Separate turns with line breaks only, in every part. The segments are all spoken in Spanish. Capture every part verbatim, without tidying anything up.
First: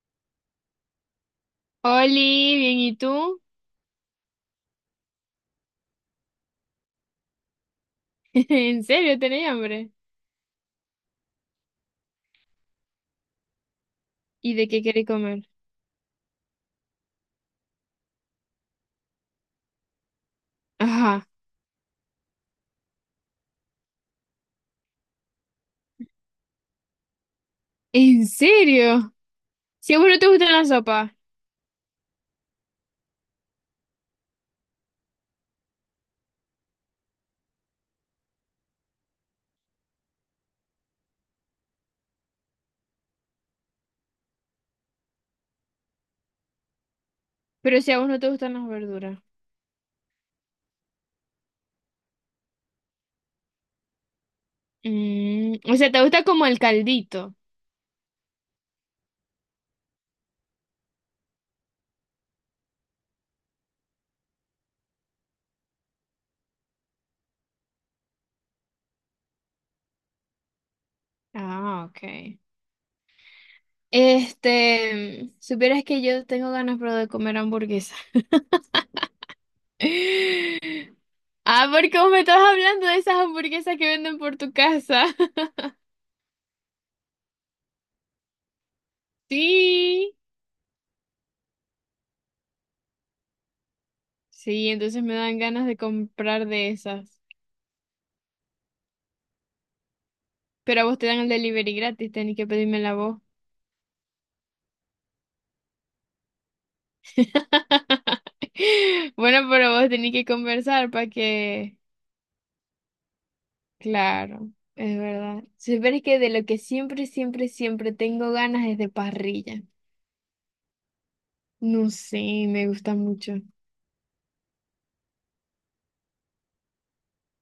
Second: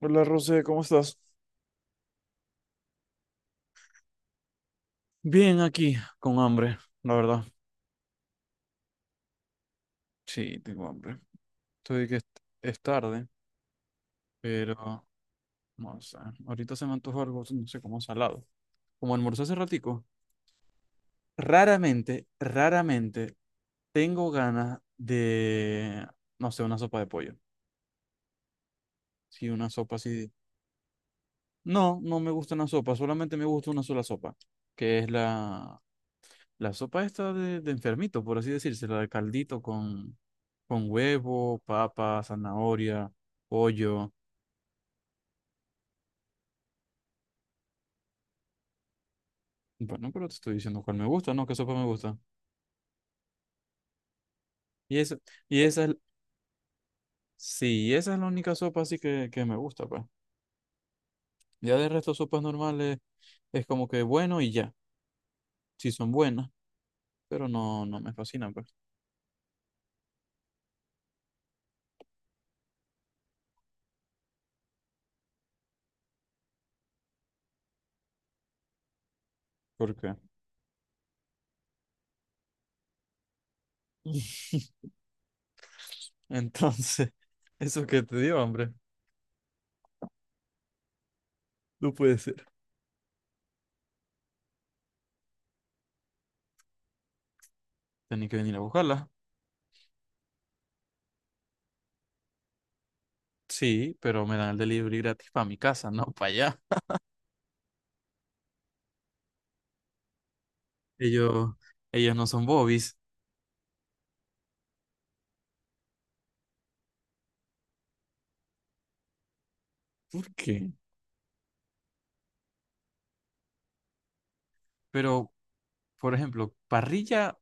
Hola, Rosé, ¿cómo estás?
Oli, bien, ¿y tú?
Bien aquí, con hambre, la verdad.
¿En serio tenés hambre?
Sí, tengo hambre. Estoy que es, es tarde,
¿Y de qué
pero
querés comer?
no sé. Ahorita se me antoja algo, no sé, como salado. Como almorcé hace ratico,
Ajá,
raramente, raramente tengo ganas de, no sé, una sopa de pollo.
¿en serio?
Sí, una
Si
sopa
a vos no te
así.
gustan las sopas,
No, no me gusta una sopa, solamente me gusta una sola sopa, que es la, la sopa esta de, de enfermito, por así decirse, la de caldito con, con huevo, papa, zanahoria, pollo.
pero si a vos no te gustan las verduras.
Bueno, pero te estoy diciendo cuál me gusta, ¿no? ¿Qué sopa me gusta? Y esa,
Mm,
y
o
esa
sea,
es,
te gusta como el caldito.
sí, esa es la única sopa así que, que me gusta, pues. Ya de resto, sopas normales es como que bueno y ya, sí son buenas, pero no, no me fascinan, pues.
Ah, ok. Este, mm, supieras que yo tengo ganas, pero de comer hamburguesa.
¿Por qué?
Ah, porque vos me estás hablando de esas hamburguesas que venden por tu casa.
Entonces, eso que te dio, hombre.
Sí.
No puede ser.
Sí, entonces me dan ganas de comprar de esas.
Tenía que venir a buscarla.
Pero a vos te dan el delivery gratis, tenés que pedírmela a vos.
Sí, pero me dan el delivery gratis para mi casa, no para allá.
Bueno, pero vos tenés que conversar para
Ellos,
que...
ellos no son bobis.
Claro, es verdad. Si es que de lo que siempre, siempre, siempre tengo ganas es de parrilla.
¿Por qué?
No sé, me gusta mucho.
Pero, por ejemplo, parrilla,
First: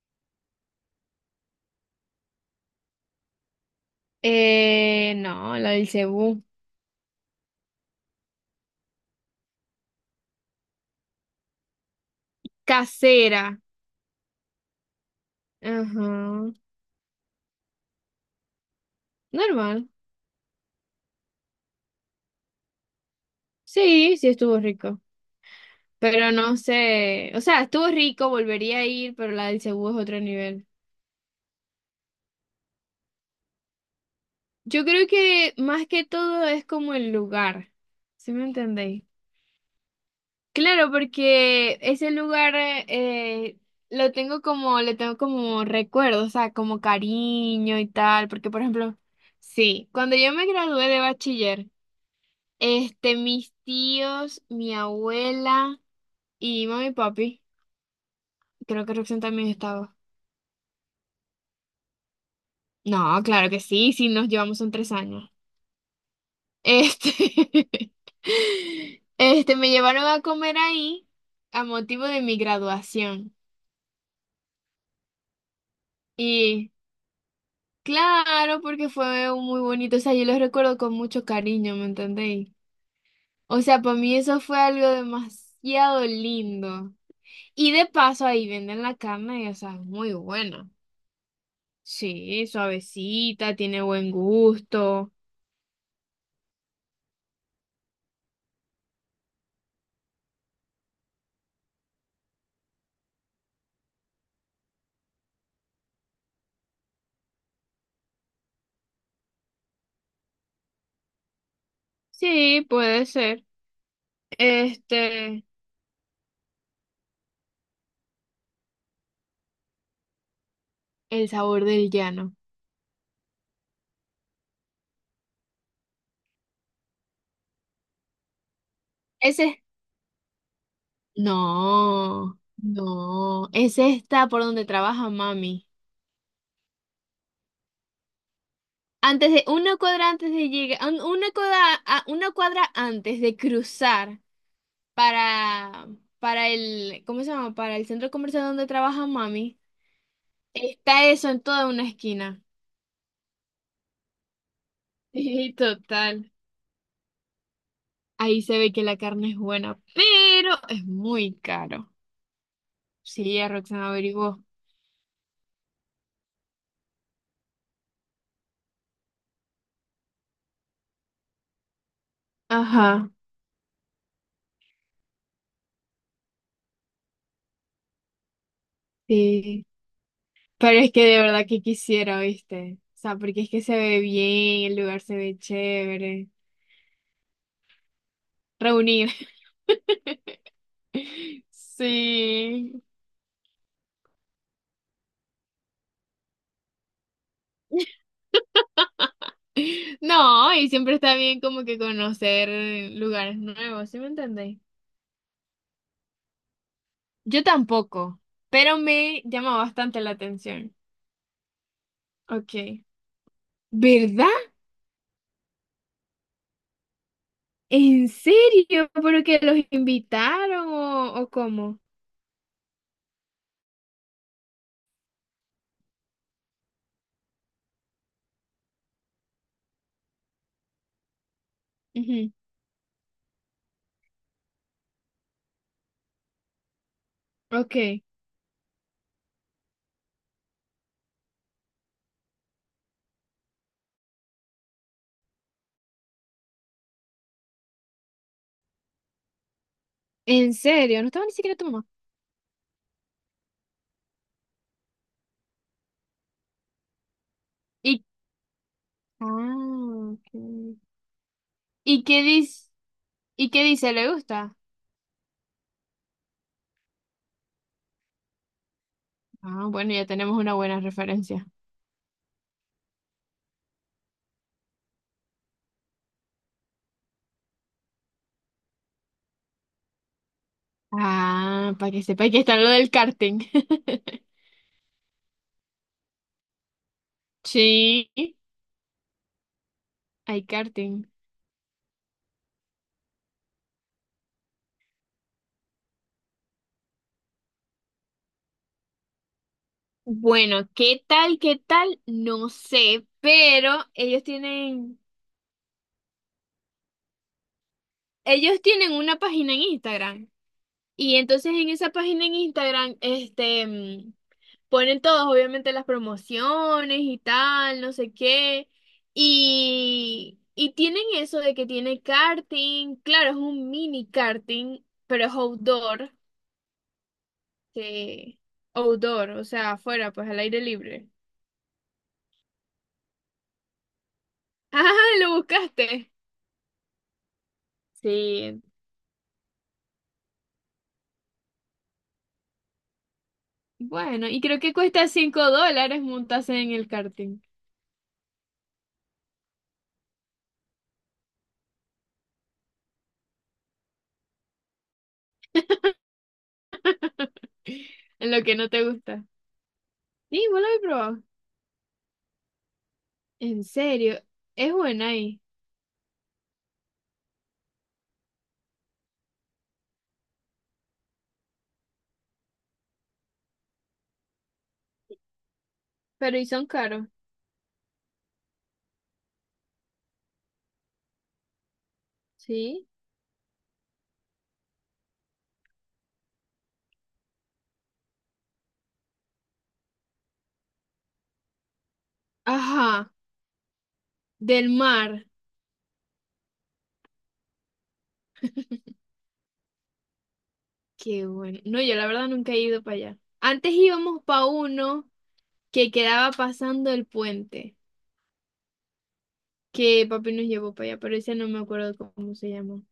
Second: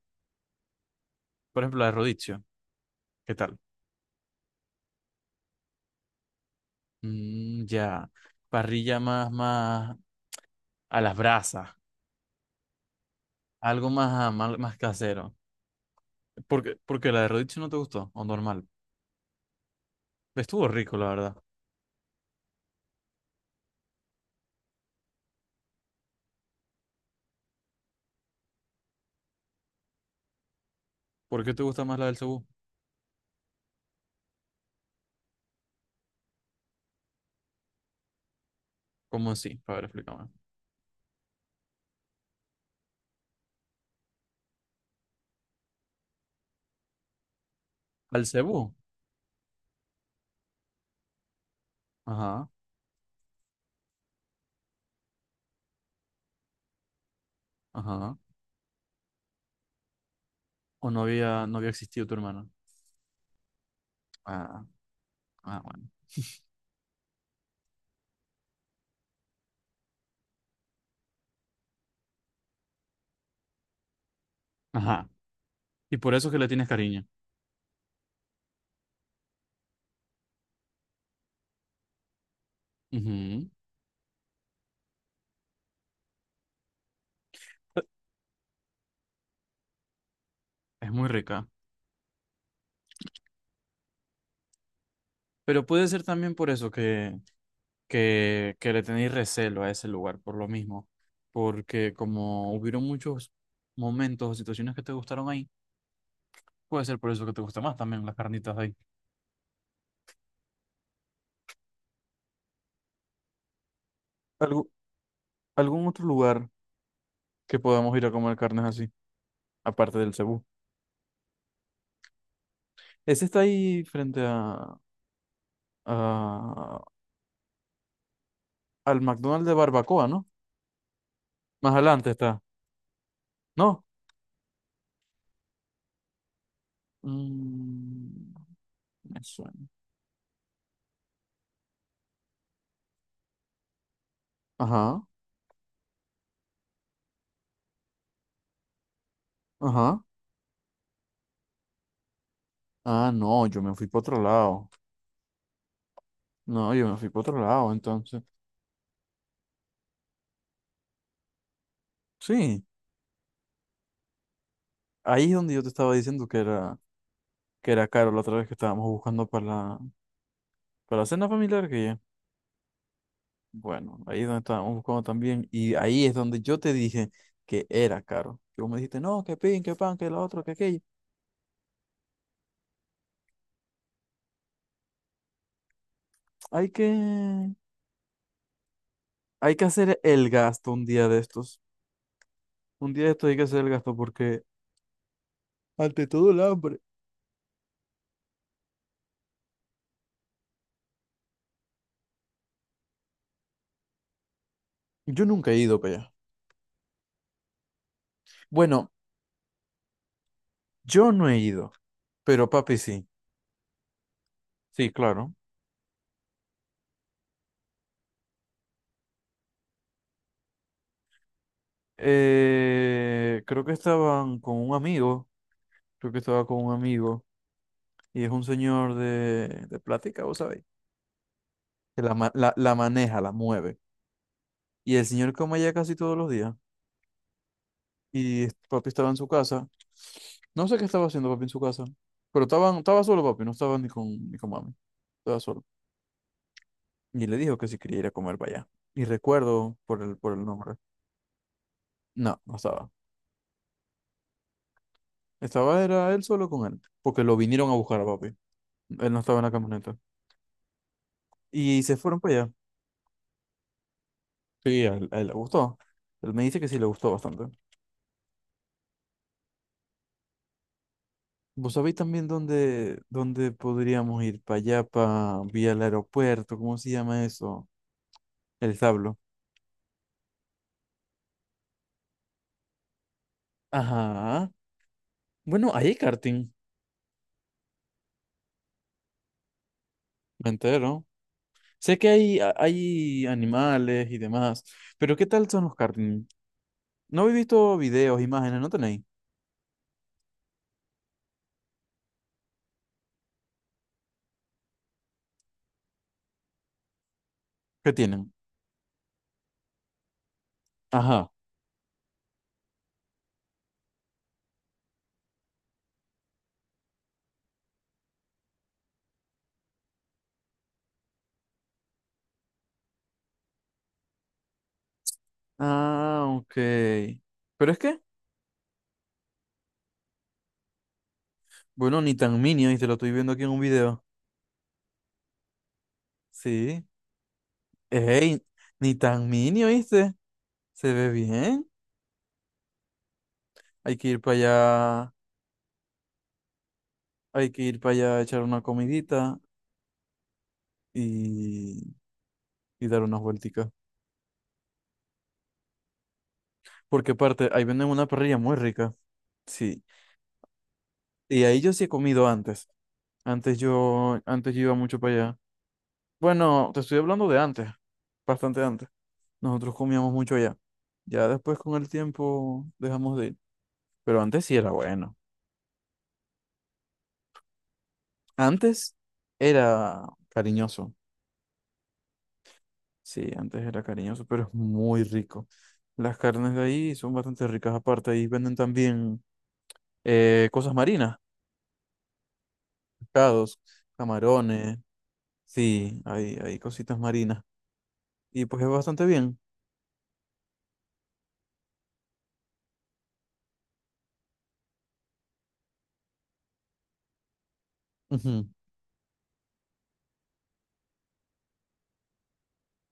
por ejemplo, la de Rodicio, ¿qué tal?
Eh, no, la del Cebú.
Mm, ya, parrilla más, más a las brasas,
Casera.
algo más, más, más casero.
Ajá.
Porque, porque la de Rodicio no te gustó, o normal.
Normal.
Estuvo rico, la verdad.
Sí, sí estuvo rico. Pero no sé, o sea, estuvo rico, volvería a ir, pero la del Cebú es otro nivel.
¿Por qué te gusta más la del Cebú?
Yo creo que más que todo es como el lugar, ¿sí me entendéis?
¿Cómo así? A ver, explícame.
Claro, porque ese lugar eh, lo tengo como, le tengo como recuerdo, o sea, como cariño y
¿Al
tal, porque por
Cebú?
ejemplo, sí, cuando yo me gradué de bachiller,
Ajá,
este, mis tíos, mi abuela y mami y papi,
ajá.
creo que Roxanne también estaba.
¿O no había, no había existido tu hermano?
No, claro que sí, sí, nos llevamos
Ah,
son tres años.
ah, bueno.
Este, este, me llevaron a comer ahí a motivo de mi graduación.
Ajá. Y por eso que le tienes
Y
cariño.
claro, porque fue un muy bonito, o sea, yo los recuerdo con mucho cariño, ¿me entendéis?
Ujú.
O sea, para mí eso fue algo demasiado lindo. Y de paso ahí venden la carne, y, o sea, es muy buena.
Es muy rica.
Sí, suavecita, tiene buen gusto.
Pero puede ser también por eso que, que, que le tenéis recelo a ese lugar, por lo mismo. Porque como hubieron muchos momentos o situaciones que te gustaron ahí, puede ser por eso que te gusta más también las carnitas de ahí.
Sí, puede ser.
¿Algo,
Este,
algún otro lugar que podamos ir a comer carnes así, aparte del Cebú?
el sabor del llano.
Ese está ahí frente a, a- al McDonald's de
Ese
Barbacoa, ¿no? Más adelante
No,
está.
no, es
¿No?
esta por donde trabaja mami.
Mm, me
Antes de,
suena.
una cuadra antes de llegar, un- una cuadra, a- una cuadra antes de cruzar
Ajá,
para, para el, ¿cómo se llama? Para el centro comercial donde trabaja mami,
ajá.
está eso en toda una esquina.
Ah, no, yo me fui para otro lado.
Sí, total.
No, yo me fui para otro lado, entonces.
Ahí se ve que la carne es buena, pero es muy caro.
Sí,
Sí, ya Roxana averiguó.
ahí es donde yo te estaba diciendo que era, que era caro la otra vez que estábamos buscando para la, para la cena familiar que ya.
Ajá,
Bueno, ahí es donde estábamos buscando también. Y ahí es donde yo te dije que era caro. Que vos me dijiste, no, que pin,
sí.
que pan, que lo otro que
Pero
aquello.
es que de verdad que quisiera, ¿viste? O sea, porque es que se ve bien, el lugar se ve chévere.
Hay que,
Reunir.
hay que hacer el gasto un día de estos.
Sí.
Un día de estos hay que hacer el gasto porque ante todo el hambre.
No, y siempre está bien como que conocer lugares nuevos, ¿sí me entendéis?
Yo nunca he ido para allá.
Yo tampoco, pero
Bueno,
me llama bastante la atención.
yo no he ido, pero papi
Ok.
sí.
¿Verdad?
Sí, claro.
¿En serio? ¿Pero que los invitaron o, o cómo?
Eh, creo que estaban con un amigo, creo que estaba con un amigo, y es un señor de, de plática, vos sabéis, que la, ma-
Ujú.
la, la maneja, la mueve. Y el señor come allá casi todos los días,
Ok.
y es- papi estaba en su casa. No sé qué estaba haciendo papi en su casa, pero estaban, estaba solo papi, no estaba ni con, ni con mami, estaba solo. Y le dijo que si quería ir a comer para allá. Y recuerdo por el, por el
¿En
nombre.
serio? No estaba ni siquiera tu mamá.
No, no estaba. Estaba era él solo con él, porque lo vinieron a
y
buscar a papi. Él no estaba en la camioneta.
Ah, ok.
Y se
¿Y
fueron
qué
para allá.
dice? ¿Y qué dice? ¿Le gusta?
Sí, a él, a él le gustó. Él me dice que sí le gustó bastante.
Ah, bueno, ya tenemos una buena referencia.
¿Vos sabéis también dónde, dónde podríamos ir? Para allá, para vía el aeropuerto, ¿cómo se llama eso? El establo.
Ah, para que sepa que está lo del karting.
Ajá. Bueno, ahí hay karting.
Sí, hay
Me entero.
karting.
Sé que hay, a- hay animales y demás, pero ¿qué tal son los karting? No he visto videos, imágenes, ¿no tenéis?
Bueno, ¿qué tal? ¿Qué tal? No sé, pero ellos tienen,
¿Qué tienen?
ellos tienen una página en Instagram. Y
Ajá.
entonces en esa página en Instagram, este, mm, ponen todos, obviamente, las promociones y tal, no sé qué. Y, y tienen eso de que tiene karting, claro, es un mini karting, pero es outdoor,
Ah, ok. Pero es que,
que- outdoor, o sea, afuera, pues al aire libre.
bueno, ni tan mini, ¿viste? Lo estoy viendo aquí en un video.
Ah, lo buscaste.
Sí. Ey,
Sí,
ni tan mini, ¿viste? Se ve bien. Hay que ir
bueno,
para
y creo que cuesta
allá,
cinco dólares montarse en el karting,
hay que ir para allá a echar una comidita y, y dar unas vuelticas. Porque aparte, ahí venden una
en
parrilla
lo
muy
que no te
rica.
gusta.
Sí.
Sí, vos lo habéis probado.
Y ahí yo sí he comido antes. Antes
En
yo,
serio,
antes yo
es
iba mucho
buena
para allá.
ahí,
Bueno, te estoy hablando de antes, bastante antes. Nosotros comíamos mucho allá. Ya después con el tiempo dejamos de ir. Pero antes sí era bueno.
pero y son caros.
Antes era cariñoso.
¿Sí?
Sí, antes era cariñoso, pero es muy rico. Las carnes de ahí son bastante ricas. Aparte, ahí venden también eh, cosas marinas,
Ajá,
pescados,
del
camarones.
mar.
Sí, hay, hay cositas marinas. Y pues es bastante bien.
Qué bueno. No, yo la verdad nunca he ido para allá. Antes íbamos para uno que quedaba pasando el puente,
Ujú.
que papi nos llevó para allá, pero ese no me acuerdo cómo se llamó,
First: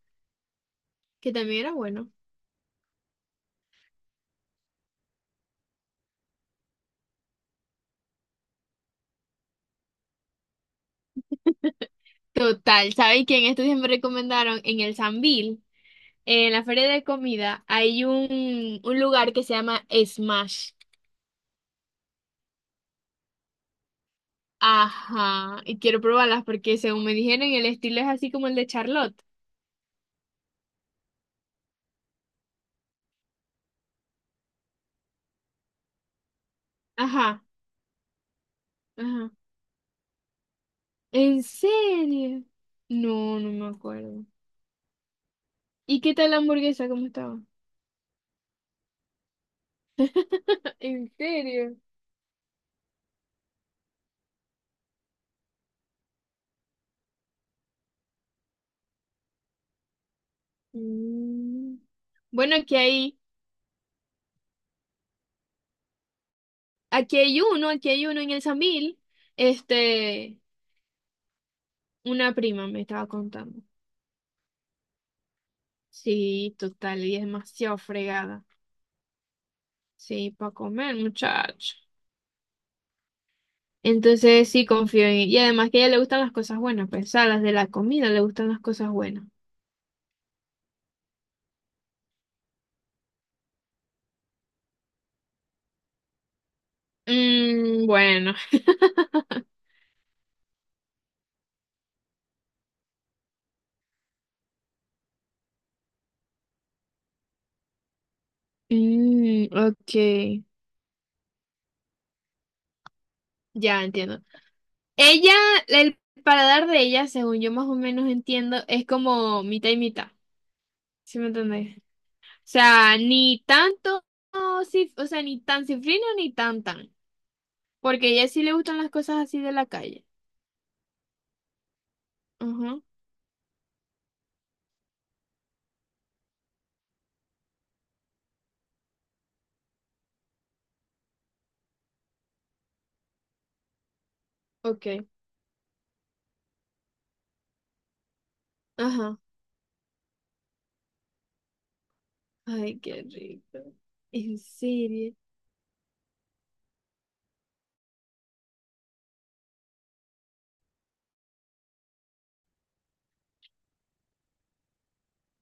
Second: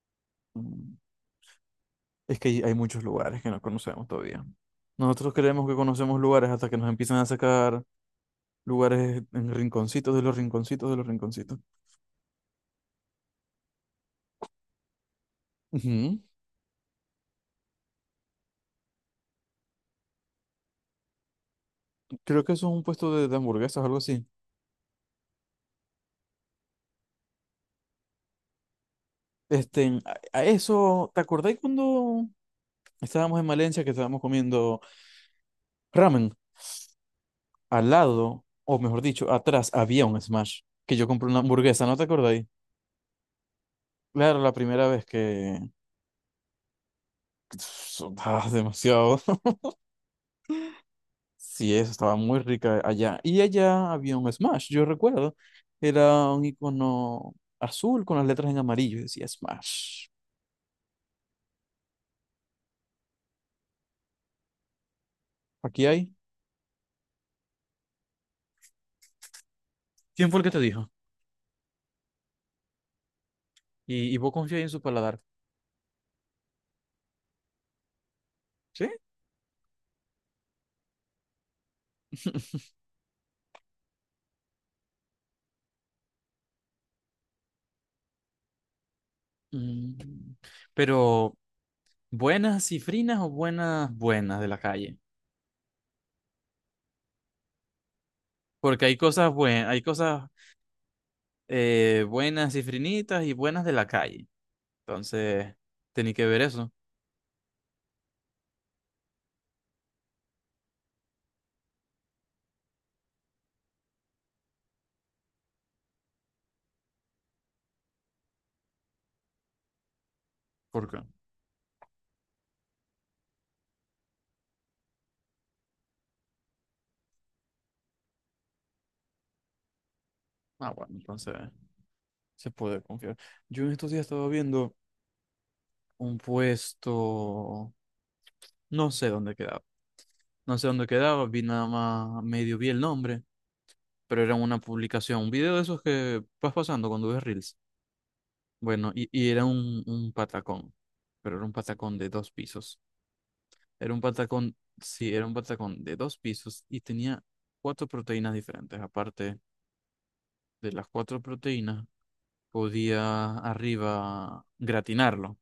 Mm,
que también era bueno.
es que hay hay muchos lugares que no conocemos todavía. Nosotros creemos que conocemos lugares hasta que nos empiezan a sacar lugares en rinconcitos de los rinconcitos de los rinconcitos.
Total, ¿sabes quién? Estos días me recomendaron en el Sambil,
Ujú.
en la feria de comida, hay un, un lugar que se llama Smash.
Creo que eso es un puesto de, de hamburguesas o algo así.
Ajá, y quiero probarlas porque según me dijeron, el estilo es así como el de Charlotte.
Este, en- a, a eso, ¿te acordáis cuando estábamos en Valencia que estábamos comiendo ramen?
Ajá,
Al lado, o mejor
ajá.
dicho, atrás había un Smash que yo compré una
¿En
hamburguesa, ¿no te
serio?
acordáis?
No, no me acuerdo.
Claro, la primera vez que...
¿Y qué tal la hamburguesa? ¿Cómo estaba?
Ah, demasiado.
¿En
Sí,
serio?
eso estaba muy rica allá. Y allá había un Smash, yo recuerdo. Era un icono azul con las letras en amarillo y decía Smash.
Mm. Bueno, aquí hay,
Aquí hay.
aquí hay uno, aquí hay uno en el Sambil.
¿Quién fue
Este,
el que te dijo?
una prima me estaba contando.
Y, y vos confiáis en su paladar.
Sí, total, y es demasiado fregada.
Sí,
Sí, para comer, muchacho. Entonces sí confío en ella. Y además que a ella le gustan las cosas buenas, pues, o sea, las de la comida le gustan las cosas buenas.
mm, pero buenas cifrinas o buenas buenas de la calle.
Mm, bueno.
Porque hay cosas buenas, hay cosas eh, buenas cifrinitas y buenas de la calle. Entonces, tenía que ver eso.
Mm, ok. Ya entiendo. Ella, el paladar de ella, según yo más o menos entiendo, es como mitad y mitad.
¿Por qué?
¿Sí me entendés? O sea, ni tanto, cif- o sea, ni tan cifrino ni tan tan. Porque a ella sí le gustan las cosas así de la calle.
Ah, bueno, entonces se puede
Ajá.
confiar. Yo en estos días estaba viendo un puesto, no sé dónde quedaba. No sé dónde quedaba, vi nada más, medio vi el nombre, pero era una
Ok.
publicación, un video de esos que vas pasando cuando ves Reels. Bueno, y,
Ajá.
y era un, un patacón, pero era un patacón de dos pisos.
Ay, qué rico.
Era un
En
patacón,
serio.
sí, era un patacón de dos pisos y tenía cuatro proteínas diferentes. Aparte de las cuatro proteínas, podía arriba gratinarlo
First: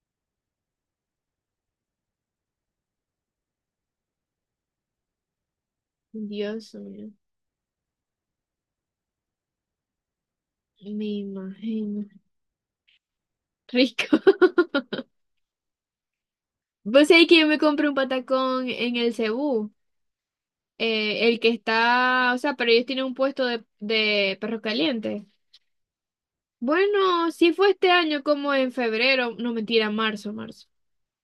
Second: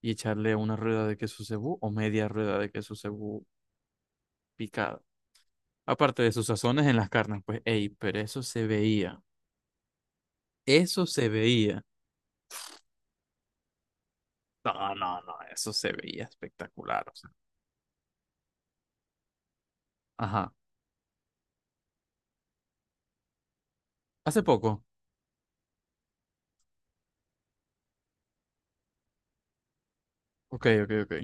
y echarle una rueda de queso cebú o media rueda de queso cebú picada. Aparte de sus
Dios
sazones en las
mío.
carnes, pues, ey, pero eso se veía. Eso
Me
se veía.
imagino. Rico.
No, no, no, eso se veía espectacular.
Vos
O
sabés
sea,
que yo me compré un patacón en el Cebú.
ajá.
eh, el que está, o sea, pero ellos tienen un puesto de, de
Hace
perros
poco.
calientes. Bueno, sí fue este año como en febrero, no mentira, marzo,
Ok,
marzo,
ok, ok.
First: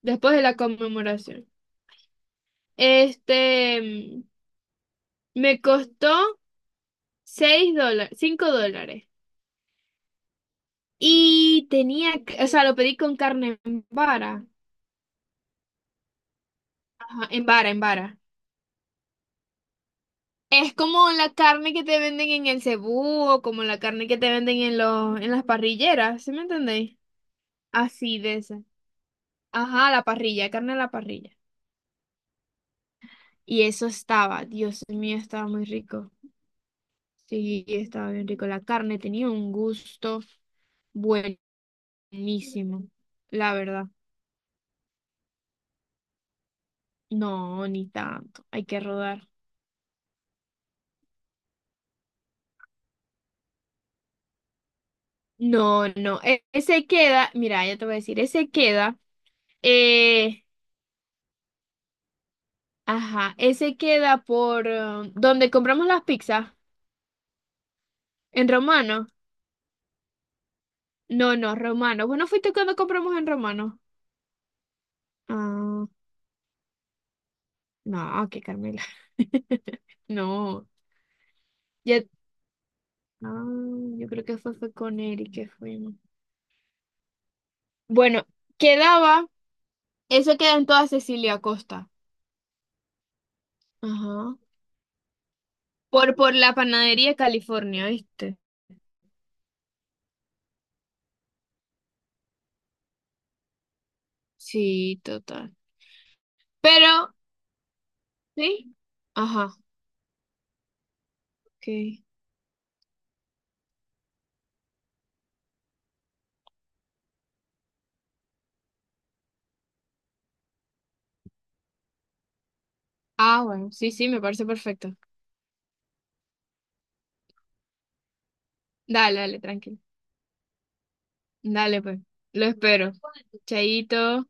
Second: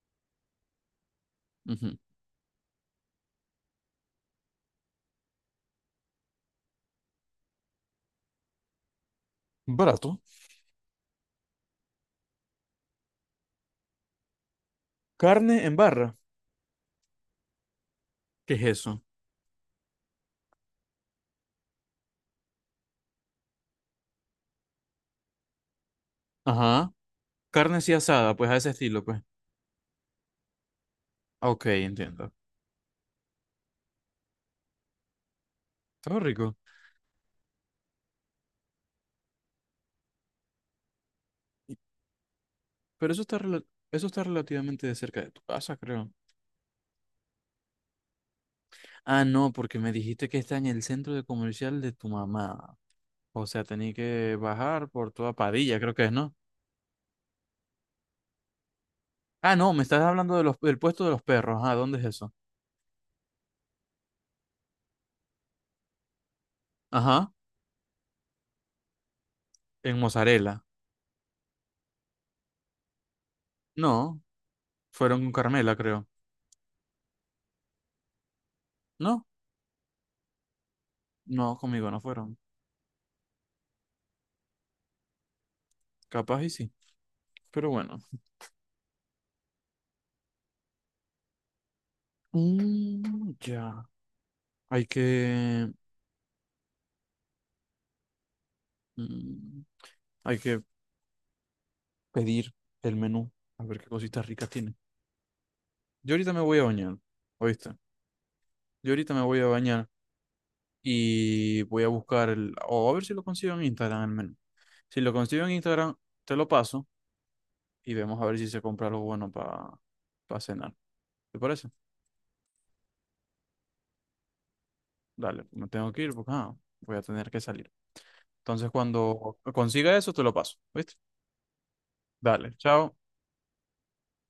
después de la conmemoración.
Ujú.
Este, mm, me costó seis dólares, cinco dólares.
Barato.
Y tenía, c- o sea, lo pedí con carne en vara.
Carne en barra.
Ajá, en vara, en vara.
¿Qué es eso?
Es como la carne que te venden en el Cebú o como la carne que te venden en los, en las parrilleras, ¿sí me
Ajá.
entendéis?
Carne así
Así de
asada, pues a
esa.
ese estilo, pues.
Ajá, la parrilla, carne a la parrilla.
Ah, ok, entiendo.
Y eso estaba, Dios mío, estaba muy rico.
Está rico.
Sí, estaba bien rico. La carne tenía un gusto buenísimo,
Y- Pero eso está,
la
rela-
verdad.
eso está relativamente de cerca de tu casa, creo.
No, ni tanto, hay que
Ah,
rodar.
no, porque me dijiste que está en el centro de comercial de tu mamá. O sea, tenía que bajar por toda Padilla,
No,
creo que es,
no,
¿no?
e- ese queda, mira, ya te voy a decir, ese queda.
Ah, no, me estás hablando de
Eh.
los, del puesto de los perros. Ah, ¿dónde es eso?
Ajá, ese queda por eh, donde compramos las pizzas,
Ajá.
en Romano.
En Mozzarella.
No, no, Romano. Bueno, fuiste cuando compramos en Romano.
No, fueron con Carmela,
Ah,
creo.
no, que Carmela.
No,
No,
no, conmigo no
ya.
fueron.
Ah, yo creo que fue, fue con Eric que fuimos.
Capaz y sí. Pero bueno.
Bueno, quedaba, eso queda en toda Cecilia Costa.
Mm, ya.
Ajá.
Hay que,
Por, por la panadería California, ¿viste?
mm, hay que pedir el menú a ver qué cositas ricas tiene.
Sí, total.
Yo ahorita me voy a
Pero,
bañar, ¿oíste?
¿sí?
Yo ahorita me voy a
Ajá,
bañar y
ok.
voy a buscar el, o a ver si lo consigo en Instagram el menú. Si lo consigo en Instagram, te lo paso y vemos a ver si se compra algo bueno para cenar. ¿Te parece?
Ah, bueno, sí, sí, me parece perfecto.
Dale, me tengo que ir porque ah, voy a tener que salir. Entonces,
Dale, dale,
cuando
tranquilo.
consiga eso, te lo paso, ¿viste?
Dale, pues. Lo
Dale,
espero.
chao.
Chaito.